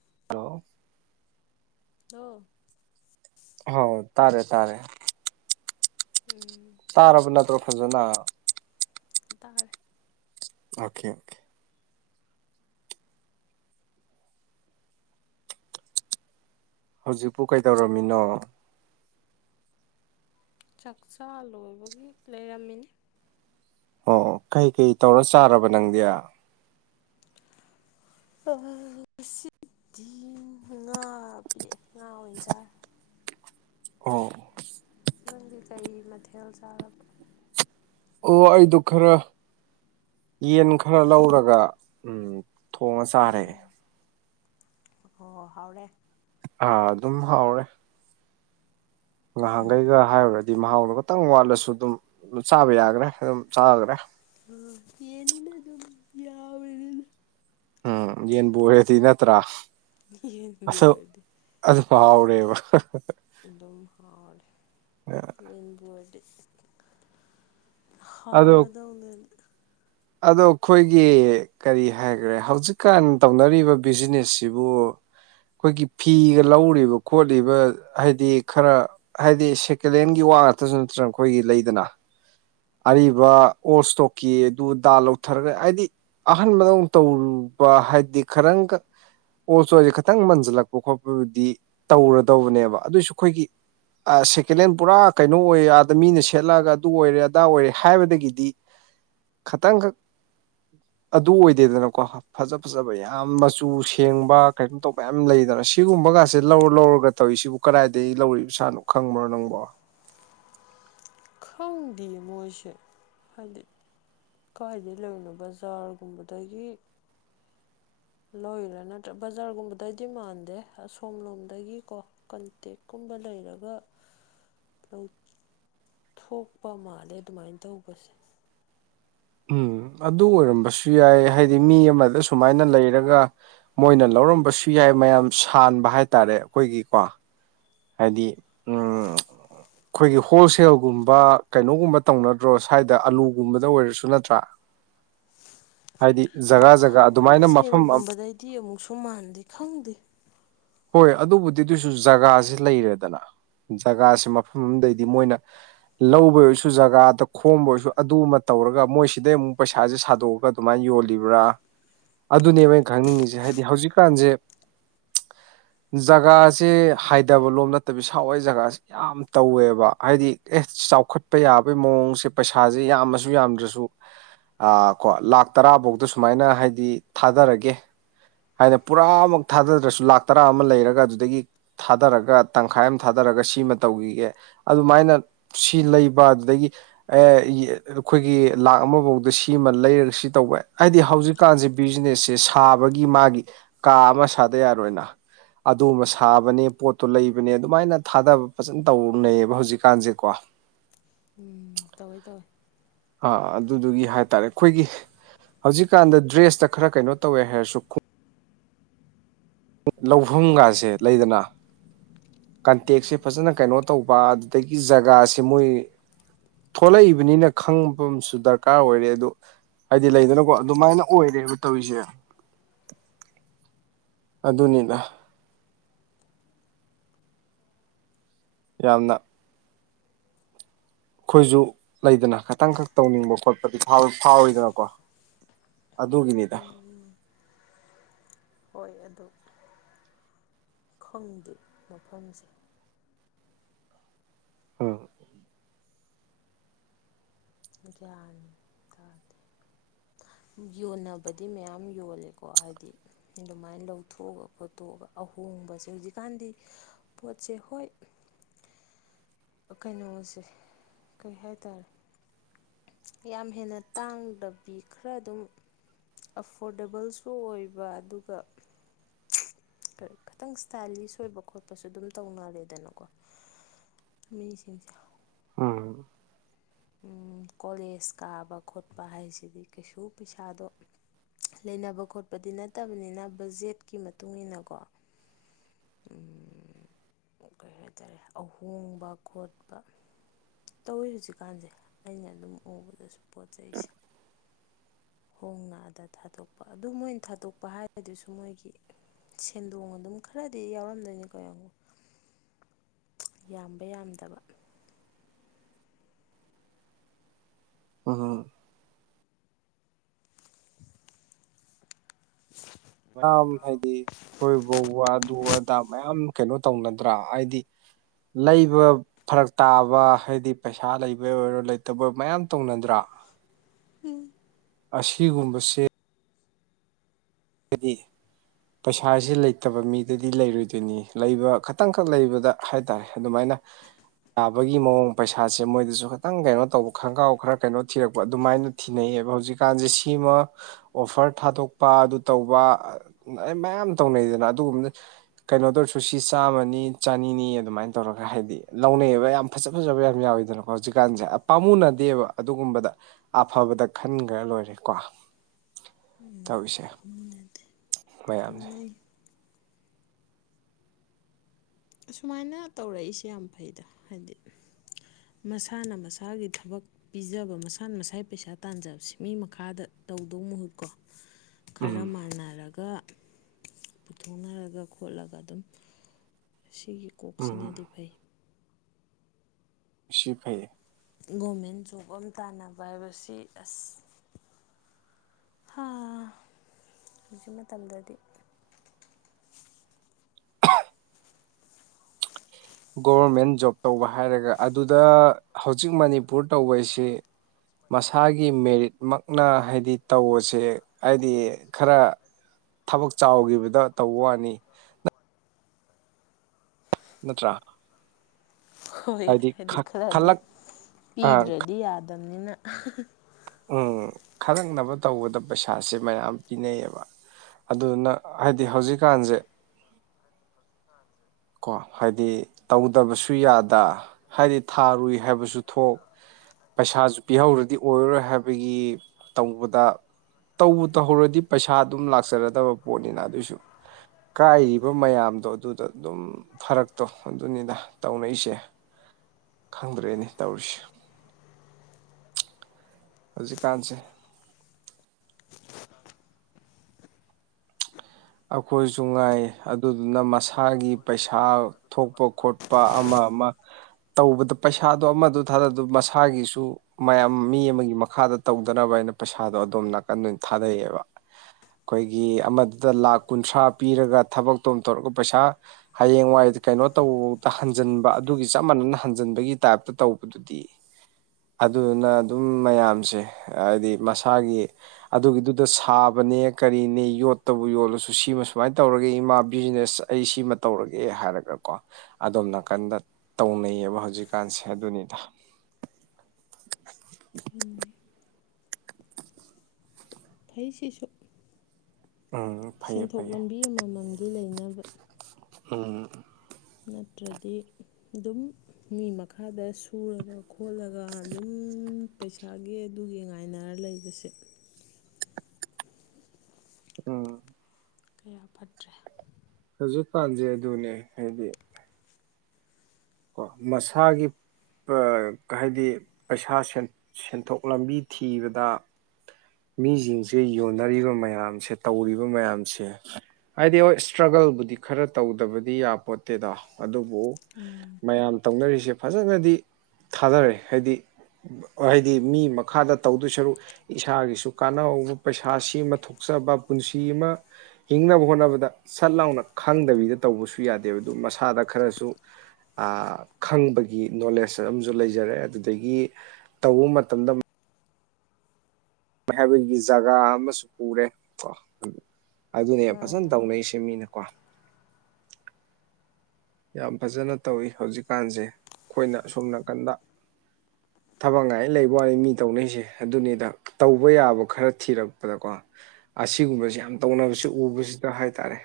[inaudible] [inaudible] ꯍꯥꯎ ꯇꯥꯔꯦ-ꯇꯥꯔꯦ꯫ ꯎꯝ꯫ ꯇꯥꯔꯕ ꯅꯠꯇ꯭ꯔꯣ ꯐꯖꯅ ꯇꯥꯔꯦ ꯑꯣꯀꯦ ꯑꯣꯀꯦ ꯍꯧꯖꯤꯛꯄꯨ ꯀꯩꯗꯧꯔꯝꯃꯤꯅꯣ ꯆꯥꯛꯆꯥ ꯂꯣꯏꯕꯒꯤ ꯂꯩꯔꯝꯃꯤꯅꯤ ꯑꯣ ꯑꯣ ꯀꯩꯀꯩ ꯇꯧꯔ ꯆꯥꯔꯕ ꯅꯪꯗꯤ ꯁꯤꯗꯤ ꯉꯥ ꯄꯤꯔꯦ ꯉꯥ ꯑꯣꯏꯖꯥꯔ ꯑꯣ ꯅꯪꯗꯤ ꯀꯩ ꯃꯊꯦꯜ ꯆꯥꯔꯕ ꯑꯣ ꯑꯩꯗꯨ ꯈꯔ ꯌꯦꯟ ꯈꯔ ꯂꯧꯔꯒꯥ ꯎꯝ ꯊꯣꯡꯑ ꯆꯥꯔꯦ꯫ ꯍꯣ ꯍꯣꯏ ꯍꯥꯎꯔꯦ꯫ ꯑꯥ ꯑꯗꯨꯝ ꯍꯥꯎꯔꯦ꯫ ꯉꯍꯥꯟꯈꯩꯒ ꯍꯥꯏꯔꯨꯔꯗꯤ ꯃꯍꯥꯎꯗꯣ ꯈꯇꯪ ꯋꯥꯠꯂꯁꯨ ꯑꯗꯨꯝ ꯆꯥꯕ ꯌꯥꯈ꯭ꯔꯦ ꯑꯗꯨꯝ ꯆꯥꯈ꯭ꯔꯦ꯫ [inaudible] ꯎꯝ ꯌꯦꯟꯕꯨ ꯑꫭꯏꯔꯗꯤ ꯅꯠꯇ꯭ꯔꯥ꯫ ꯌꯦꯟꯕꯨ ꯑꫭꯏꯔꯗꯤ꯫ ꯑꯗꯨ ꯍꯥꯎꯔꯦꯕ꯫ ꯑꯗꯨꯝ ꯍꯎꯔꯦ ꯌꯦꯟꯕꯨ ꯑꯣꯢꯔꯗꯤ ꯑꯗꯣ ꯍꯥꯎꯔꯗꯧꯅꯦ ꯑꯗꯣ ꯑꯩꯈꯣꯏꯒꯤ ꯀꯔꯤ ꯍꯥꯏꯈ꯭ꯔꯦ ꯍꯧꯖꯤꯛꯀꯥꯟ ꯇꯧꯅꯔꯤꯕ ꯕꯤꯖꯤꯅꯦꯁꯁꯤꯕꯨ ꯑꯩꯈꯣꯏꯒꯤ ꯐꯤꯒ ꯂꯧꯔꯤꯕ ꯈꯣꯠꯂꯤꯕ ꯍꯥꯏꯗꯤ ꯈꯔ ꯍꯥꯏꯗꯤ ꯁꯦꯀꯦꯟ ꯍꯦꯟꯒꯤ ꯋꯥ ꯉꯥꯛꯇ꯭ꯔꯁꯨ ꯅꯠꯇ꯭ꯔꯅ ꯑꯩꯈꯣꯏꯒꯤ ꯂꯩꯗꯅ ꯑꯔꯤꯕ ꯑꯣꯜꯁꯇꯣꯛꯀꯤ ꯑꯗꯨ ꯗꯥ ꯂꯧꯊꯔꯒ ꯍꯥꯏꯗꯤ ꯑꯍꯟꯗꯧ ꯇꯔꯨꯕ ꯍꯥꯏꯕꯗꯤ ꯈꯔꯪꯒ ꯑꯣꯁꯁꯦ ꯈꯤꯇꯪ ꯃꯟꯁꯤꯜꯂꯛꯄ ꯈꯣꯠꯄꯕꯨꯗꯤ ꯇꯧꯔꯗꯧꯕꯅꯦꯕ ꯑꯗꯨꯑꯣꯏꯁꯨ ꯑꯩꯈꯣꯏꯒꯤ ꯑꯥ ꯁꯦꯀꯦꯟ ꯍꯦꯟ ꯄꯨꯔꯥ ꯀꯩꯅꯣ ꯑꯣꯏ ꯑꯗ ꯃꯤꯅ ꯁꯦꯠꯂꯛꯑꯒ ꯑꯗꯨ ꯑꯣꯏꯔꯦ ꯑꯗꯥ ꯑꯣꯏꯔꯦ ꯍꯥꯏꯕꯗꯒꯤꯗꯤ ꯈꯇꯪꯈꯛ ꯑꯗꯨ ꯑꯣꯏꯗꯦꯗꯅꯀꯣ ꯐꯖ ꯐꯖꯕ ꯌꯥꯝ ꯃꯆꯨ ꯁꯦꯡꯕ ꯀꯔꯤꯒꯨꯝ ꯇꯧꯕ ꯌꯥꯝꯌꯥꯝ ꯂꯩꯗꯅ ꯁꯤꯒꯨꯝꯕꯒꯁꯦ ꯂꯧꯔ ꯂꯧꯔꯒ ꯇꯧꯏ ꯁꯤꯕꯨ ꯀꯗꯥꯏꯗꯒꯤ ꯂꯧꯔꯤꯕ ꯁꯥꯥꯅꯣ ꯈꯪꯕ꯭ꯔꯣ ꯅꯪꯕꯣ ꯈꯪꯗꯤꯌꯦ ꯃꯣꯏꯁꯦ ꯍꯥꯢꯗꯤ ꯀ꯭ꯋꯥꯏꯗꯒꯤ ꯂꯩꯣꯏꯅꯣ ꯕꯖꯥꯔꯒꯨꯝꯕꯗꯒꯤ [inaudible] ꯂꯣꯏꯔꯦ ꯅꯠꯇ꯭ꯔ ꯕꯖꯥꯔꯒꯨꯝꯕꯗꯩꯗꯤ ꯃꯥꯟꯗꯦ ꯑꯁꯣꯝ ꯂꯣꯝꯗꯒꯤꯀꯣ ꯀꯟꯇꯦꯛꯀꯨꯝꯕ ꯂꯩꯔꯒ ꯂꯧ ꯊꯣꯛꯄ ꯃꯥꯜꯂꯦ ꯑꯗꯨꯃꯥꯏꯅ ꯇꯧꯕꯁꯦ ꯎꯝ ꯑꯗꯨ ꯑꯣꯏꯔꯝꯕꯁꯨ ꯌꯥꯏ ꯍꯥꯏꯗꯤ ꯃꯤ ꯑꯃꯗ ꯁꯨꯃꯥꯏꯅ ꯂꯩꯔꯒ ꯃꯣꯏꯅ ꯂꯧꯔꯝꯕꯁꯨ ꯌꯥꯏ ꯃꯌꯥꯝ ꯁꯥꯟꯕ ꯍꯥꯏꯇꯥꯔꯦ ꯑꯩꯈꯣꯏꯒꯤꯀꯣ ꯍꯥꯏꯗꯤ ꯎꯝ ꯑꯩꯈꯣꯏꯒꯤ ꯍꯣꯜꯁꯦꯜꯒꯨꯝꯕ ꯀꯩꯅꯣꯒꯨꯝꯕ ꯇꯧꯅꯗ꯭ꯔꯣ ꯁ꯭ꯋꯥꯏꯗ ꯑꯂꯨꯒꯨꯝꯕꯗ ꯑꯣꯏꯔꯁꯨ ꯅꯠꯇ꯭ꯔꯥ ꯍꯥꯏꯗꯤ ꯖꯒꯥ ꯖꯒꯥ ꯑꯗꯨꯃꯥꯏꯅ ꯃꯐꯝ ꯍꯣꯜꯁꯦꯜꯒꯨꯝꯕꯗꯩꯗꯤ ꯑꯃꯨꯛꯁꯨ ꯃꯥꯟꯗꯦ ꯈꯪꯗꯦ ꯍꯣꯏ ꯑꯗꯨꯕꯨꯗꯤ ꯑꯗꯨꯁꯨ ꯖꯒꯥꯁꯤ ꯂꯩꯔꯦꯗꯅ ꯖꯒꯥꯁꯦ ꯃꯐꯝ ꯑꯗꯩꯗꯤ ꯃꯣꯏꯅ ꯂꯧꯕꯩ ꯑꯣꯏꯔꯁꯨ ꯖꯒꯥꯗ ꯈꯣꯝꯕ ꯑꯣꯏꯔꯁꯨ ꯑꯗꯨ ꯑꯃ ꯇꯧꯔꯒ ꯃꯣꯏ ꯁꯤꯗꯩ ꯑꯃꯨꯛ ꯄꯩꯁꯥꯁꯦ ꯁꯥꯗꯣꯛꯑꯒ ꯑꯗꯨꯃꯥꯏꯅ ꯌꯣꯜꯂꯤꯕ꯭ꯔꯥ ꯑꯗꯨꯅꯦꯕ ꯑꯩꯅ ꯈꯪꯅꯤꯡꯉꯤꯁꯦ ꯍꯥꯏꯗꯤ ꯍꯧꯖꯤꯛꯀꯥꯟꯁꯦ ꯖꯒꯥꯁꯦ ꯍꯥꯏꯗꯕ ꯂꯣꯝ ꯅꯠꯇꯕꯤ ꯁꯥꯋꯥꯏ ꯖꯒꯥꯁꯦ ꯌꯥꯝ ꯇꯧꯋꯦꯕ ꯍꯥꯏꯗꯤ ꯑꯦ ꯆꯥꯎꯈꯠꯄ ꯌꯥꯕꯒꯤ ꯃꯑꯣꯡꯁꯦ ꯄꯩꯁꯥꯁꯦ ꯌꯥꯝꯃꯁꯨ ꯌꯥꯝꯗ꯭ꯔꯁꯨ ꯑꯥ ꯀꯣ ꯂꯥꯛ ꯇꯔꯥꯐꯧꯗ ꯁꯨꯃꯥꯏꯅ ꯍꯥꯏꯗꯤ ꯊꯥꯗꯔꯒꯦ ꯍꯥꯏꯅ ꯄꯨꯔꯥ ꯑꯃꯨꯛ ꯊꯥꯗꯗ꯭ꯔꯁꯨ ꯂꯥꯛ ꯇꯔꯥ ꯑꯃ ꯂꯩꯔꯒ ꯑꯗꯨꯗꯒꯤ ꯊꯥꯗꯔꯒ ꯇꯪꯈꯥꯏ ꯑꯃ ꯊꯥꯗꯔꯒ ꯁꯤꯃ ꯇꯧꯈꯤꯒꯦ ꯑꯗꯨꯃꯥꯏꯅ ꯁꯤ ꯂꯩꯕ ꯑꯗꯨꯗꯒꯤ ꯑꯦ ꯑꯩꯈꯣꯏꯒꯤ ꯂꯥꯛ ꯑꯃꯐꯥꯎꯗ ꯁꯤꯃ ꯂꯩꯔꯒ ꯁꯤ ꯇꯧꯕ ꯍꯥꯏꯗꯤ ꯍꯧꯖꯤꯛ ꯍꯧꯖꯤꯛ ꯀꯥꯟꯁꯦ ꯕꯤꯖꯤꯅꯦꯁꯁꯦ ꯁꯥꯕꯒꯤ ꯃꯥꯒꯤ ꯀꯥ ꯑꯃ ꯁꯥꯗ ꯌꯥꯔꯣꯏꯅ ꯑꯗꯨꯒꯨꯝꯕ ꯁꯥꯕꯅꯦ ꯄꯣꯠꯇꯣ ꯂꯩꯕꯅꯦ ꯑꯗꯨꯃꯥꯏꯅ ꯊꯥꯗꯕ ꯐꯖꯅ ꯇꯧꯅꯩꯑꯌꯦꯕ ꯍꯧꯖꯤꯛꯀꯥꯟꯁꯦꯀꯣ ꯎꯝ ꯇꯧꯋꯦ ꯇꯧꯋꯦ ꯑꯥ ꯑꯗꯨꯗꯨꯒꯤ ꯍꯥꯏꯇꯥꯔꯦ ꯑꯩꯈꯣꯏꯒꯤ ꯍꯧꯖꯤꯛꯀꯥꯟꯗ ꯗ꯭ꯔꯦꯁꯇ ꯈꯔ ꯀꯩꯅꯣ ꯇꯧꯋꯦ ꯍꯥꯏꯔꯁꯨ ꯂꯧꯐꯝꯒꯥꯁꯦ ꯂꯩꯗꯅ ꯀꯟꯇꯦꯛꯁꯦ ꯐꯖꯅ ꯀꯩꯅꯣ ꯇꯧꯕ ꯑꯗꯨꯗꯒꯤ ꯖꯒꯥꯁꯦ ꯃꯣꯏ ꯊꯣꯛꯂꯛꯏꯕꯅꯤꯅ ꯈꯪꯕ ꯑꯃꯁꯨ ꯗꯔꯀꯥꯔ ꯑꯣꯏꯔꯦ ꯑꯗꯨ ꯍꯥꯏꯗꯤ ꯂꯩꯗꯅꯀꯣ ꯑꯗꯨꯃꯥꯏꯅ ꯑꯣꯏꯔꯦꯕ ꯇꯧꯔꯤꯁꯦ ꯑꯗꯨꯅꯤꯗ ꯌꯥꯝꯅ ꯑꯩꯈꯣꯏꯁꯨ ꯂꯩꯗꯅ ꯈꯤꯇꯪꯈꯛ ꯇꯧꯅꯤꯡꯕ ꯈꯣꯠꯄꯗꯤ ꯐꯥꯎꯋꯤꯗꯅꯀꯣ ꯑꯗꯨꯒꯤꯅꯤꯗ ꯍꯣꯏ ꯑꯗꯨ ꯈꯪꯗꯦ ꯃꯐꯝꯁꯦ [unintelligible] ꯒ꯭ꯌꯥꯟ ꯇꯗꯦ [inaudible] ꯌꯣꯟꯅꯕꯗꯤ ꯃꯌꯥꯝ ꯌꯣꯜꯂꯦꯀꯣ ꯍꯥꯏꯗꯤ ꯑꯗꯨꯃꯥꯏꯅ ꯂꯧꯊꯣꯛꯑꯒ ꯈꯣꯠꯇꯣꯛꯑꯒ ꯑꯍꯣꯡꯕꯁꯦ ꯍꯧꯖꯤꯛꯀꯥꯟꯗꯤ ꯄꯣꯠꯁꯦ ꯍꯣꯏ ꯀꯩꯅꯣꯁꯦ ꯀꯩ ꯍꯥꯏꯇꯥꯔꯦ ꯌꯥꯝ ꯍꯦꯟꯅ ꯇꯥꯡꯗꯕꯤ ꯈꯔ ꯑꯗꯨꯝ ꯑꯐꯣꯔꯗꯦꯕꯜꯁꯨ ꯑꯣꯏꯕ ꯑꯗꯨꯒ ꯈꯤꯇꯪ ꯏꯁꯇꯥꯏꯂꯤꯁ ꯑꯣꯏꯕ ꯈꯣꯠꯄꯁꯨ ꯑꯗꯨꯝ ꯇꯧꯅꯔꯦꯗꯅꯀꯣ ꯃꯤꯁꯤꯡꯁꯦ ꯎꯝ ꯎꯝ ꯀꯣꯂꯦꯖ ꯀꯥꯕ ꯈꯣꯠꯄ ꯍꯥꯏꯁꯤꯗꯤ ꯀꯩꯁꯨ ꯄꯩꯁꯥꯗꯣ ꯂꯩꯅꯕ ꯈꯣꯠꯄꯗꯤ ꯅꯠꯇꯕꯅꯤꯅ ꯕꯖꯦꯠꯀꯤ ꯃꯇꯨꯡ ꯏꯟꯅꯀꯣ ꯎꯝ ꯀꯩ ꯍꯥꯏꯇꯥꯔꯦ ꯑꯍꯣꯡꯕ ꯈꯣꯠꯄ ꯇꯧꯏꯤ ꯍꯧꯖꯤꯛꯀꯥꯟꯁꯦ ꯑꯩꯅ ꯑꯗꯨꯝ ꯎꯕꯗꯁꯨ ꯄꯣꯠ ꯆꯩꯩꯁꯦ ꯍꯣꯡꯅ ꯑꯥꯗ ꯊꯥꯗꯣꯛꯄ ꯑꯗꯨ ꯃꯣꯏꯅ ꯊꯥꯗꯣꯛꯄ ꯍꯥꯏꯗꯨꯁꯨ ꯃꯣꯏꯒꯤ ꯁꯦꯟꯗꯣꯡ ꯑꯗꯨꯝ ꯈꯔꯗꯤ ꯌꯥꯎꯔꯝꯗꯣꯏꯅꯤꯀꯣ ꯌꯦꯉꯣ ꯌꯥꯝꯕ ꯌꯥꯝꯗꯕ [unintelligible] ꯃꯌꯥꯝ ꯍꯥꯏꯗꯤ ꯑꯩꯈꯣꯏꯕꯧ ꯋꯥꯗꯨ ꯑꯗꯥ ꯃꯌꯥꯝ ꯀꯩꯅꯣ ꯇꯧꯅꯗ꯭ꯔꯥ ꯍꯥꯏꯗꯤ ꯂꯩꯕ ꯐꯔꯛ ꯇꯥꯕ ꯍꯥꯏꯗꯤ ꯄꯩꯁꯥ ꯂꯩꯕ ꯑꯣꯏꯔꯣ ꯂꯩꯇꯕ ꯑꯣꯏꯔꯣ ꯃꯌꯥꯝ ꯇꯧꯅꯗ꯭ꯔꯥ ꯎꯝ ꯑꯁꯤꯒꯨꯝꯕꯁꯦ [unintelligible] ꯄꯩꯁꯥꯁꯤ ꯂꯩꯇꯕ ꯃꯤꯗꯗꯤ ꯂꯩꯔꯣꯏꯗꯣꯏꯅꯤ ꯂꯩꯕ ꯈꯇꯪꯈꯛ ꯂꯩꯕꯗ ꯍꯥꯏ ꯇꯔꯦ ꯑꯗꯨꯃꯥꯏꯅ ꯌꯥꯥꯕꯒꯤ ꯃꯑꯣꯡ ꯄꯩꯁꯥꯁꯦ ꯃꯣꯏꯗꯁꯨ ꯈꯤꯇꯪ ꯀꯩꯅꯣ ꯇꯧꯕ ꯈꯣꯡꯒ꯭ꯔꯥꯎ ꯈꯔ ꯀꯩꯅꯣ ꯊꯤꯔꯛꯄ ꯑꯗꯨꯃꯥꯏꯅ ꯊꯤꯅꯩꯌꯦꯕ ꯍꯧꯖꯤꯛꯀꯥꯟꯁꯦ ꯁꯤꯃꯛ ꯑꯣꯐꯔ ꯊꯥꯗꯣꯛꯄ ꯑꯗꯨ ꯇꯧꯕ ꯑꯩ ꯃꯌꯥꯝ ꯇꯧꯅꯩꯗꯅ ꯑꯗꯨꯒꯨꯝꯕꯅ ꯀꯩꯅꯣꯗꯣ ꯁꯨꯁꯤ ꯆꯥꯝꯃꯅꯤ ꯆꯅꯤꯅꯤ ꯑꯗꯨꯃꯥꯏꯅ ꯇꯧꯔꯒ ꯍꯥꯏꯗꯤ ꯂꯧꯅꯩꯑꯌꯦꯕ ꯌꯥꯝ ꯐꯖ ꯐꯖꯕ ꯌꯥꯝ ꯌꯥꯎꯋꯤꯗꯅ ꯍꯧꯖꯤꯛꯀꯥꯟꯁꯦ ꯄꯥꯝꯃꯨꯅꯗꯦꯕ ꯑꯗꯨꯒꯨꯝꯕꯗ ꯑꯐꯕꯗ ꯈꯟꯈ꯭ꯔ ꯂꯣꯏꯔꯦ ꯀꯣ ꯇꯧꯔꯤꯁꯦ ꯃꯌꯥꯝꯖꯦ ꯂꯩ ꯑꯁꯨꯃꯥꯏꯅ ꯇꯧꯔꯛꯏꯁꯦ ꯌꯥꯝ ꯐꯩꯗ ꯍꯥꯏꯗꯤ ꯃꯁꯥꯅ ꯃꯁꯥꯒꯤ ꯊꯕꯛ ꯄꯤꯖꯕ ꯃꯁꯥꯅ ꯃꯁꯥꯒꯤ ꯄꯩꯁꯥ ꯇꯥꯟꯖꯁꯦ ꯃꯤ ꯃꯈꯥꯗ ꯇꯧꯗꯧ ꯃꯍꯨꯠꯀꯣ ꯈꯔ ꯎꯝ ꯃꯥꯟꯅꯔꯒ ꯄꯨꯊꯣꯛꯅꯔꯒ ꯈꯣꯠꯂꯒ ꯑꯗꯨꯝ ꯑꯁꯤꯒꯤ ꯎꯝ ꯀꯣꯛꯁꯤꯅꯗꯤ ꯐꯩ [inaudible] ꯒꯣꯔꯃꯦꯟ ꯖꯣꯕ ꯑꯃ ꯇꯥꯟꯅꯕ ꯍꯥꯏꯕꯁꯤ ꯑꯁ ꯍꯧꯖꯤꯛ ꯃꯇꯝꯗꯗꯤ [unintelligible] ꯒꯣꯕꯔꯃꯦꯟ ꯖꯣꯕ ꯇꯧꯕ ꯍꯥꯏꯔꯒ ꯑꯗꯨꯗ ꯍꯧꯖꯤꯛ ꯃꯅꯤꯄꯨꯔ ꯇꯧꯕꯁꯤ ꯃꯁꯥꯒꯤ ꯃꯦꯔꯤꯠꯃꯛꯅ ꯍꯥꯏꯗꯤ ꯇꯧꯕꯁꯦ ꯍꯥꯏꯗꯤ ꯈꯔ ꯊꯕꯛ ꯆꯥꯎꯈꯤꯕꯗ ꯇꯧꯕ ꯋꯥꯅꯤ ꯅꯠꯇ꯭ꯔꯥ ꯍꯣꯏ ꯍꯥꯏꯗꯤ ꯈꯔ ꯑꯗꯨꯝ ꯈꯜꯂꯛ ꯄꯤꯗ꯭ꯔꯗꯤ ꯌꯥꯗꯕꯅꯤꯅ ꯎꯝ ꯈꯜꯂꯛꯅꯕ ꯇꯧꯕꯗ ꯄꯩꯁꯥꯁꯦ ꯃꯌꯥꯝ ꯄꯤꯅꯩꯌꯦꯕ ꯑꯗꯨꯗꯨꯅ ꯍꯥꯏꯗꯤ ꯍꯧꯖꯤꯛꯀꯥꯟꯁꯦ ꯀꯣ ꯍꯥꯏꯗꯤ ꯇꯧꯗꯕꯁꯨ ꯌꯥꯗ ꯍꯥꯏꯗꯤ ꯊꯥꯔꯨꯏ ꯍꯥꯏꯕꯁꯨ ꯊꯣꯛ ꯄꯩꯁꯥꯁꯨ ꯄꯤꯍꯧꯔꯗꯤ ꯑꯣꯏꯔꯔꯣꯏ ꯍꯥꯏꯕꯒꯤ ꯇꯧꯕꯗ ꯇꯧꯕ ꯇꯧꯍꯧꯔꯗꯤ ꯄꯩꯁꯥ ꯑꯗꯨꯝ ꯂꯥꯛꯆꯔꯗꯕ ꯄꯣꯠꯅꯤꯅ ꯑꯗꯨꯏꯁꯨ ꯀꯥꯏꯔꯤꯕ ꯃꯌꯥꯝꯗꯣ ꯑꯗꯨꯗ ꯑꯗꯨꯝ ꯐꯔꯛꯇꯣ ꯑꯗꯨꯅꯤꯅ ꯇꯧꯅꯏꯁꯦ ꯈꯪꯗ꯭ꯔꯦꯅꯦ ꯇꯧꯔꯤꯁꯦ ꯍꯧꯖꯤꯛꯀꯥꯟꯁꯦ ꯑꯩꯈꯣꯏꯁꯨ ꯉꯥꯏ ꯑꯗꯨꯗꯨꯅ ꯃꯁꯥꯒꯤ ꯄꯩꯁꯥ ꯊꯣꯛꯄ ꯈꯣꯠꯄ ꯑꯃ ꯑꯃ ꯇꯧꯕꯗ ꯄꯩꯁꯥꯗꯣ ꯑꯃꯗ ꯊꯥꯔꯑ ꯑꯗꯨ ꯃꯁꯥꯒꯤꯁꯨ ꯃꯌꯥꯝ ꯃꯤ ꯑꯃꯒꯤ ꯃꯈꯥꯗ ꯇꯧꯗꯅꯕ ꯑꯩꯅ ꯄꯩꯁꯥꯗꯣ ꯑꯗꯣꯝ ꯅꯥꯀꯟꯗ ꯑꯣꯏꯅ ꯊꯥꯗꯩꯌꯦꯕ ꯑꯩꯈꯣꯏꯒꯤ ꯑꯃꯗꯨꯗ ꯂꯥꯈ ꯀꯨꯟꯊ꯭ꯔꯥ ꯄꯤꯔꯒ ꯊꯕ ꯇꯣꯝ ꯇꯧꯔꯒ ꯄꯩꯁꯥ ꯍꯌꯦꯡꯋꯥꯏ ꯀꯩꯅꯣ ꯇꯧꯕꯗ ꯍꯟꯖꯤꯟꯕ ꯑꯗꯨꯒꯤ ꯆꯞ ꯃꯥꯟꯅꯅ ꯍꯟꯖꯤꯟꯕꯒꯤ ꯇꯥꯏꯞꯇ ꯇꯧꯕꯗꯨ ꯑꯗꯨꯗꯤ ꯑꯗꯨꯗꯨꯅ ꯑꯗꯨꯝ ꯃꯌꯥꯝꯁꯦ ꯍꯥꯏꯗꯤ ꯃꯁꯥꯒꯤ ꯑꯗꯨꯒꯤꯗꯨꯗ ꯁꯥꯕꯅꯦ ꯀꯔꯤꯅꯦ ꯌꯣꯠ ꯇꯕꯨ ꯌꯣꯜꯂꯁꯨ ꯁꯤꯃ ꯁꯨꯃꯥꯏꯅ ꯇꯧꯔꯒꯦ ꯏꯃꯥ ꯕꯤꯖꯤꯅꯦꯁ ꯑꯩ ꯁꯤꯃ ꯇꯧꯔꯒꯦ ꯍꯥꯏꯔꯒ ꯀꯣ ꯑꯗꯣꯝ ꯅꯥꯀꯟꯗ ꯇꯧꯅꯩꯌꯦꯕ ꯍꯧꯖꯤꯛꯀꯥꯟꯁꯦ ꯑꯗꯨꯅꯤꯗ [inaudible] ꯐꯩ ꯁꯤꯦꯁꯨ ꯎꯝ ꯐꯩꯌꯦ ꯁꯦꯟꯊꯣꯛ ꯂꯝꯕꯤ ꯑꯃꯃꯝꯗꯤ ꯂꯩꯅꯕ ꯎꯝ ꯅꯠꯇ꯭ꯔꯗꯤ ꯑꯗꯨꯝ ꯃꯤ ꯃꯈꯥꯗ ꯁꯨꯔꯒ ꯈꯣꯠꯂꯒ ꯑꯗꯨꯝ ꯄꯩꯁꯥꯒꯤ ꯑꯗꯨꯒꯤ ꯉꯥꯏꯅꯔ ꯂꯩ [unintelligible] ꯎꯝ ꯀꯌꯥ ꯐꯠꯇ꯭ꯔꯦ ꯍꯧꯖꯤꯛ ꯀꯥꯟꯖꯦ ꯑꯗꯨꯅꯦ ꯍꯥꯏꯗꯤ ꯀꯣ ꯃꯁꯥꯒꯤ ꯍꯥꯏꯗꯤ ꯄꯩꯁꯥ ꯁꯦꯟꯊꯣꯛ ꯂꯝꯕꯤ ꯊꯤꯕꯗ ꯃꯤꯁꯤꯡꯁꯦ ꯌꯣꯟꯅꯔꯤꯕ ꯃꯌꯥꯝꯁꯦ ꯇꯧꯔꯤꯕ ꯃꯌꯥꯝꯁꯦ ꯍꯥꯏꯗꯤ ꯍꯣꯏ ꯁꯇ꯭ꯔꯒꯜꯕꯨꯗꯤ ꯈꯔ ꯇꯧꯗꯕꯗꯤ ꯌꯥꯄꯣꯠꯇꯦꯗ ꯑꯗꯨꯕꯨ ꯎꯝ ꯃꯌꯥꯝ ꯇꯧꯅꯔꯤꯁꯦ ꯐꯖꯅꯗꯤ ꯊꯥꯗꯔꯦ ꯍꯥꯏꯗꯤ ꯍꯥꯏꯗꯤ ꯃꯤ ꯃꯈꯥꯗ ꯇꯧꯗꯨ ꯁꯔꯨꯛ ꯏꯁꯥꯒꯤꯁꯨ ꯀꯥꯟꯅꯧꯕ ꯄꯩꯁꯥ ꯁꯦꯝꯃ ꯊꯣꯛꯆꯕ ꯄꯨꯟꯁꯤ ꯑꯃ ꯍꯤꯡꯅꯕ ꯍꯣꯠꯅꯕꯗ ꯁꯠ ꯂꯥꯎꯅ ꯈꯪꯗꯕꯤꯗ ꯇꯧꯕꯁꯨ ꯌꯥꯗꯦꯕ ꯑꯗꯨ ꯃꯁꯥꯗ ꯈꯔꯁꯨ ꯑꯥ ꯈꯪꯕꯒꯤ ꯅꯣꯂꯦꯖ ꯑꯃꯁꯝꯨ ꯂꯩꯖꯔꯦ ꯑꯗꯨꯗꯒꯤ ꯇꯧꯕ ꯃꯇꯝꯗꯥ ꯍꯥꯏꯕꯒꯤ ꯖꯒꯥ ꯑꯃꯁꯨ ꯄꯨꯔꯦ ꯀꯣ ꯎꯝ ꯑꯗꯨꯅꯦ ꯐꯖꯟ ꯇꯧꯅꯩꯁꯦ ꯃꯤꯅꯥꯀꯣ ꯌꯥꯝ ꯐꯖꯅ ꯇꯧꯋꯤ ꯍꯧꯖꯤꯛꯀꯥꯟꯁꯦ ꯑꯩꯈꯣꯏꯅ ꯑꯁꯣꯝ ꯅꯥꯀꯟꯗ ꯊꯕꯛ ꯉꯥꯏ ꯂꯩꯕ ꯋꯥꯅꯤ ꯃꯤ ꯇꯧꯅꯔꯤꯁꯦ ꯑꯗꯨꯅꯤꯗ ꯇꯧꯕ ꯌꯥꯕ ꯈꯔ ꯊꯤꯔꯛꯄꯗꯀꯣ ꯑꯁꯤꯒꯨꯝꯕꯁꯤ ꯌꯥꯝ ꯇꯧꯅꯕꯁꯤ ꯎꯕꯁꯤꯗ ꯍꯥꯏꯇꯥꯔꯦ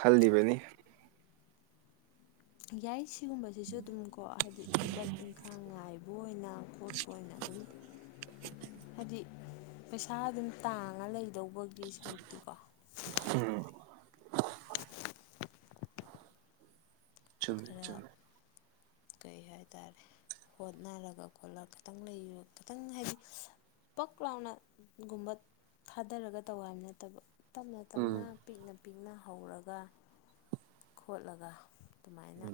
ꯈꯜꯂꯤꯕꯅꯤ ꯌꯥꯏ ꯁꯤꯒꯨꯝꯕꯁꯤꯁꯨ ꯑꯗꯨꯝ ꯀꯣ ꯍꯥꯏꯗꯤ ꯊꯕꯛ ꯏꯪꯈꯥꯡ ꯉꯥꯏꯕ ꯑꯣꯏꯅ ꯀꯣꯠ ꯐꯅꯥ ꯑꯗꯨ ꯍꯥꯏꯗꯤ ꯄꯩꯁꯥ ꯑꯗꯨꯝ ꯇꯥꯡꯉ ꯂꯩꯗꯧꯕꯒꯤ ꯁꯔꯨꯛꯇꯤꯀꯣ ꯎꯝ ꯆꯨꯝꯃꯦ ꯈꯔ ꯆꯨꯝꯃꯦ ꯀꯩ ꯍꯥꯏꯇꯥꯔꯦ ꯍꯣꯠꯅꯔꯒ ꯈꯣꯠꯂꯒ ꯈꯤꯇꯪ ꯂꯩꯌ ꯈꯤꯇꯪ ꯍꯥꯏꯗꯤ ꯄꯛ ꯂꯥꯎꯅ ꯒꯨꯝꯕ ꯊꯥꯗꯔꯒ ꯇꯧ ꯍꯥꯏꯕ ꯅꯠꯇꯕ ꯇꯞꯅ ꯇꯞꯅ ꯎꯝ ꯄꯤꯛꯅ ꯄꯤꯛꯅ ꯍꯧꯔꯒ ꯈꯣꯠꯂꯒ ꯑꯗꯨꯃꯥꯏꯅ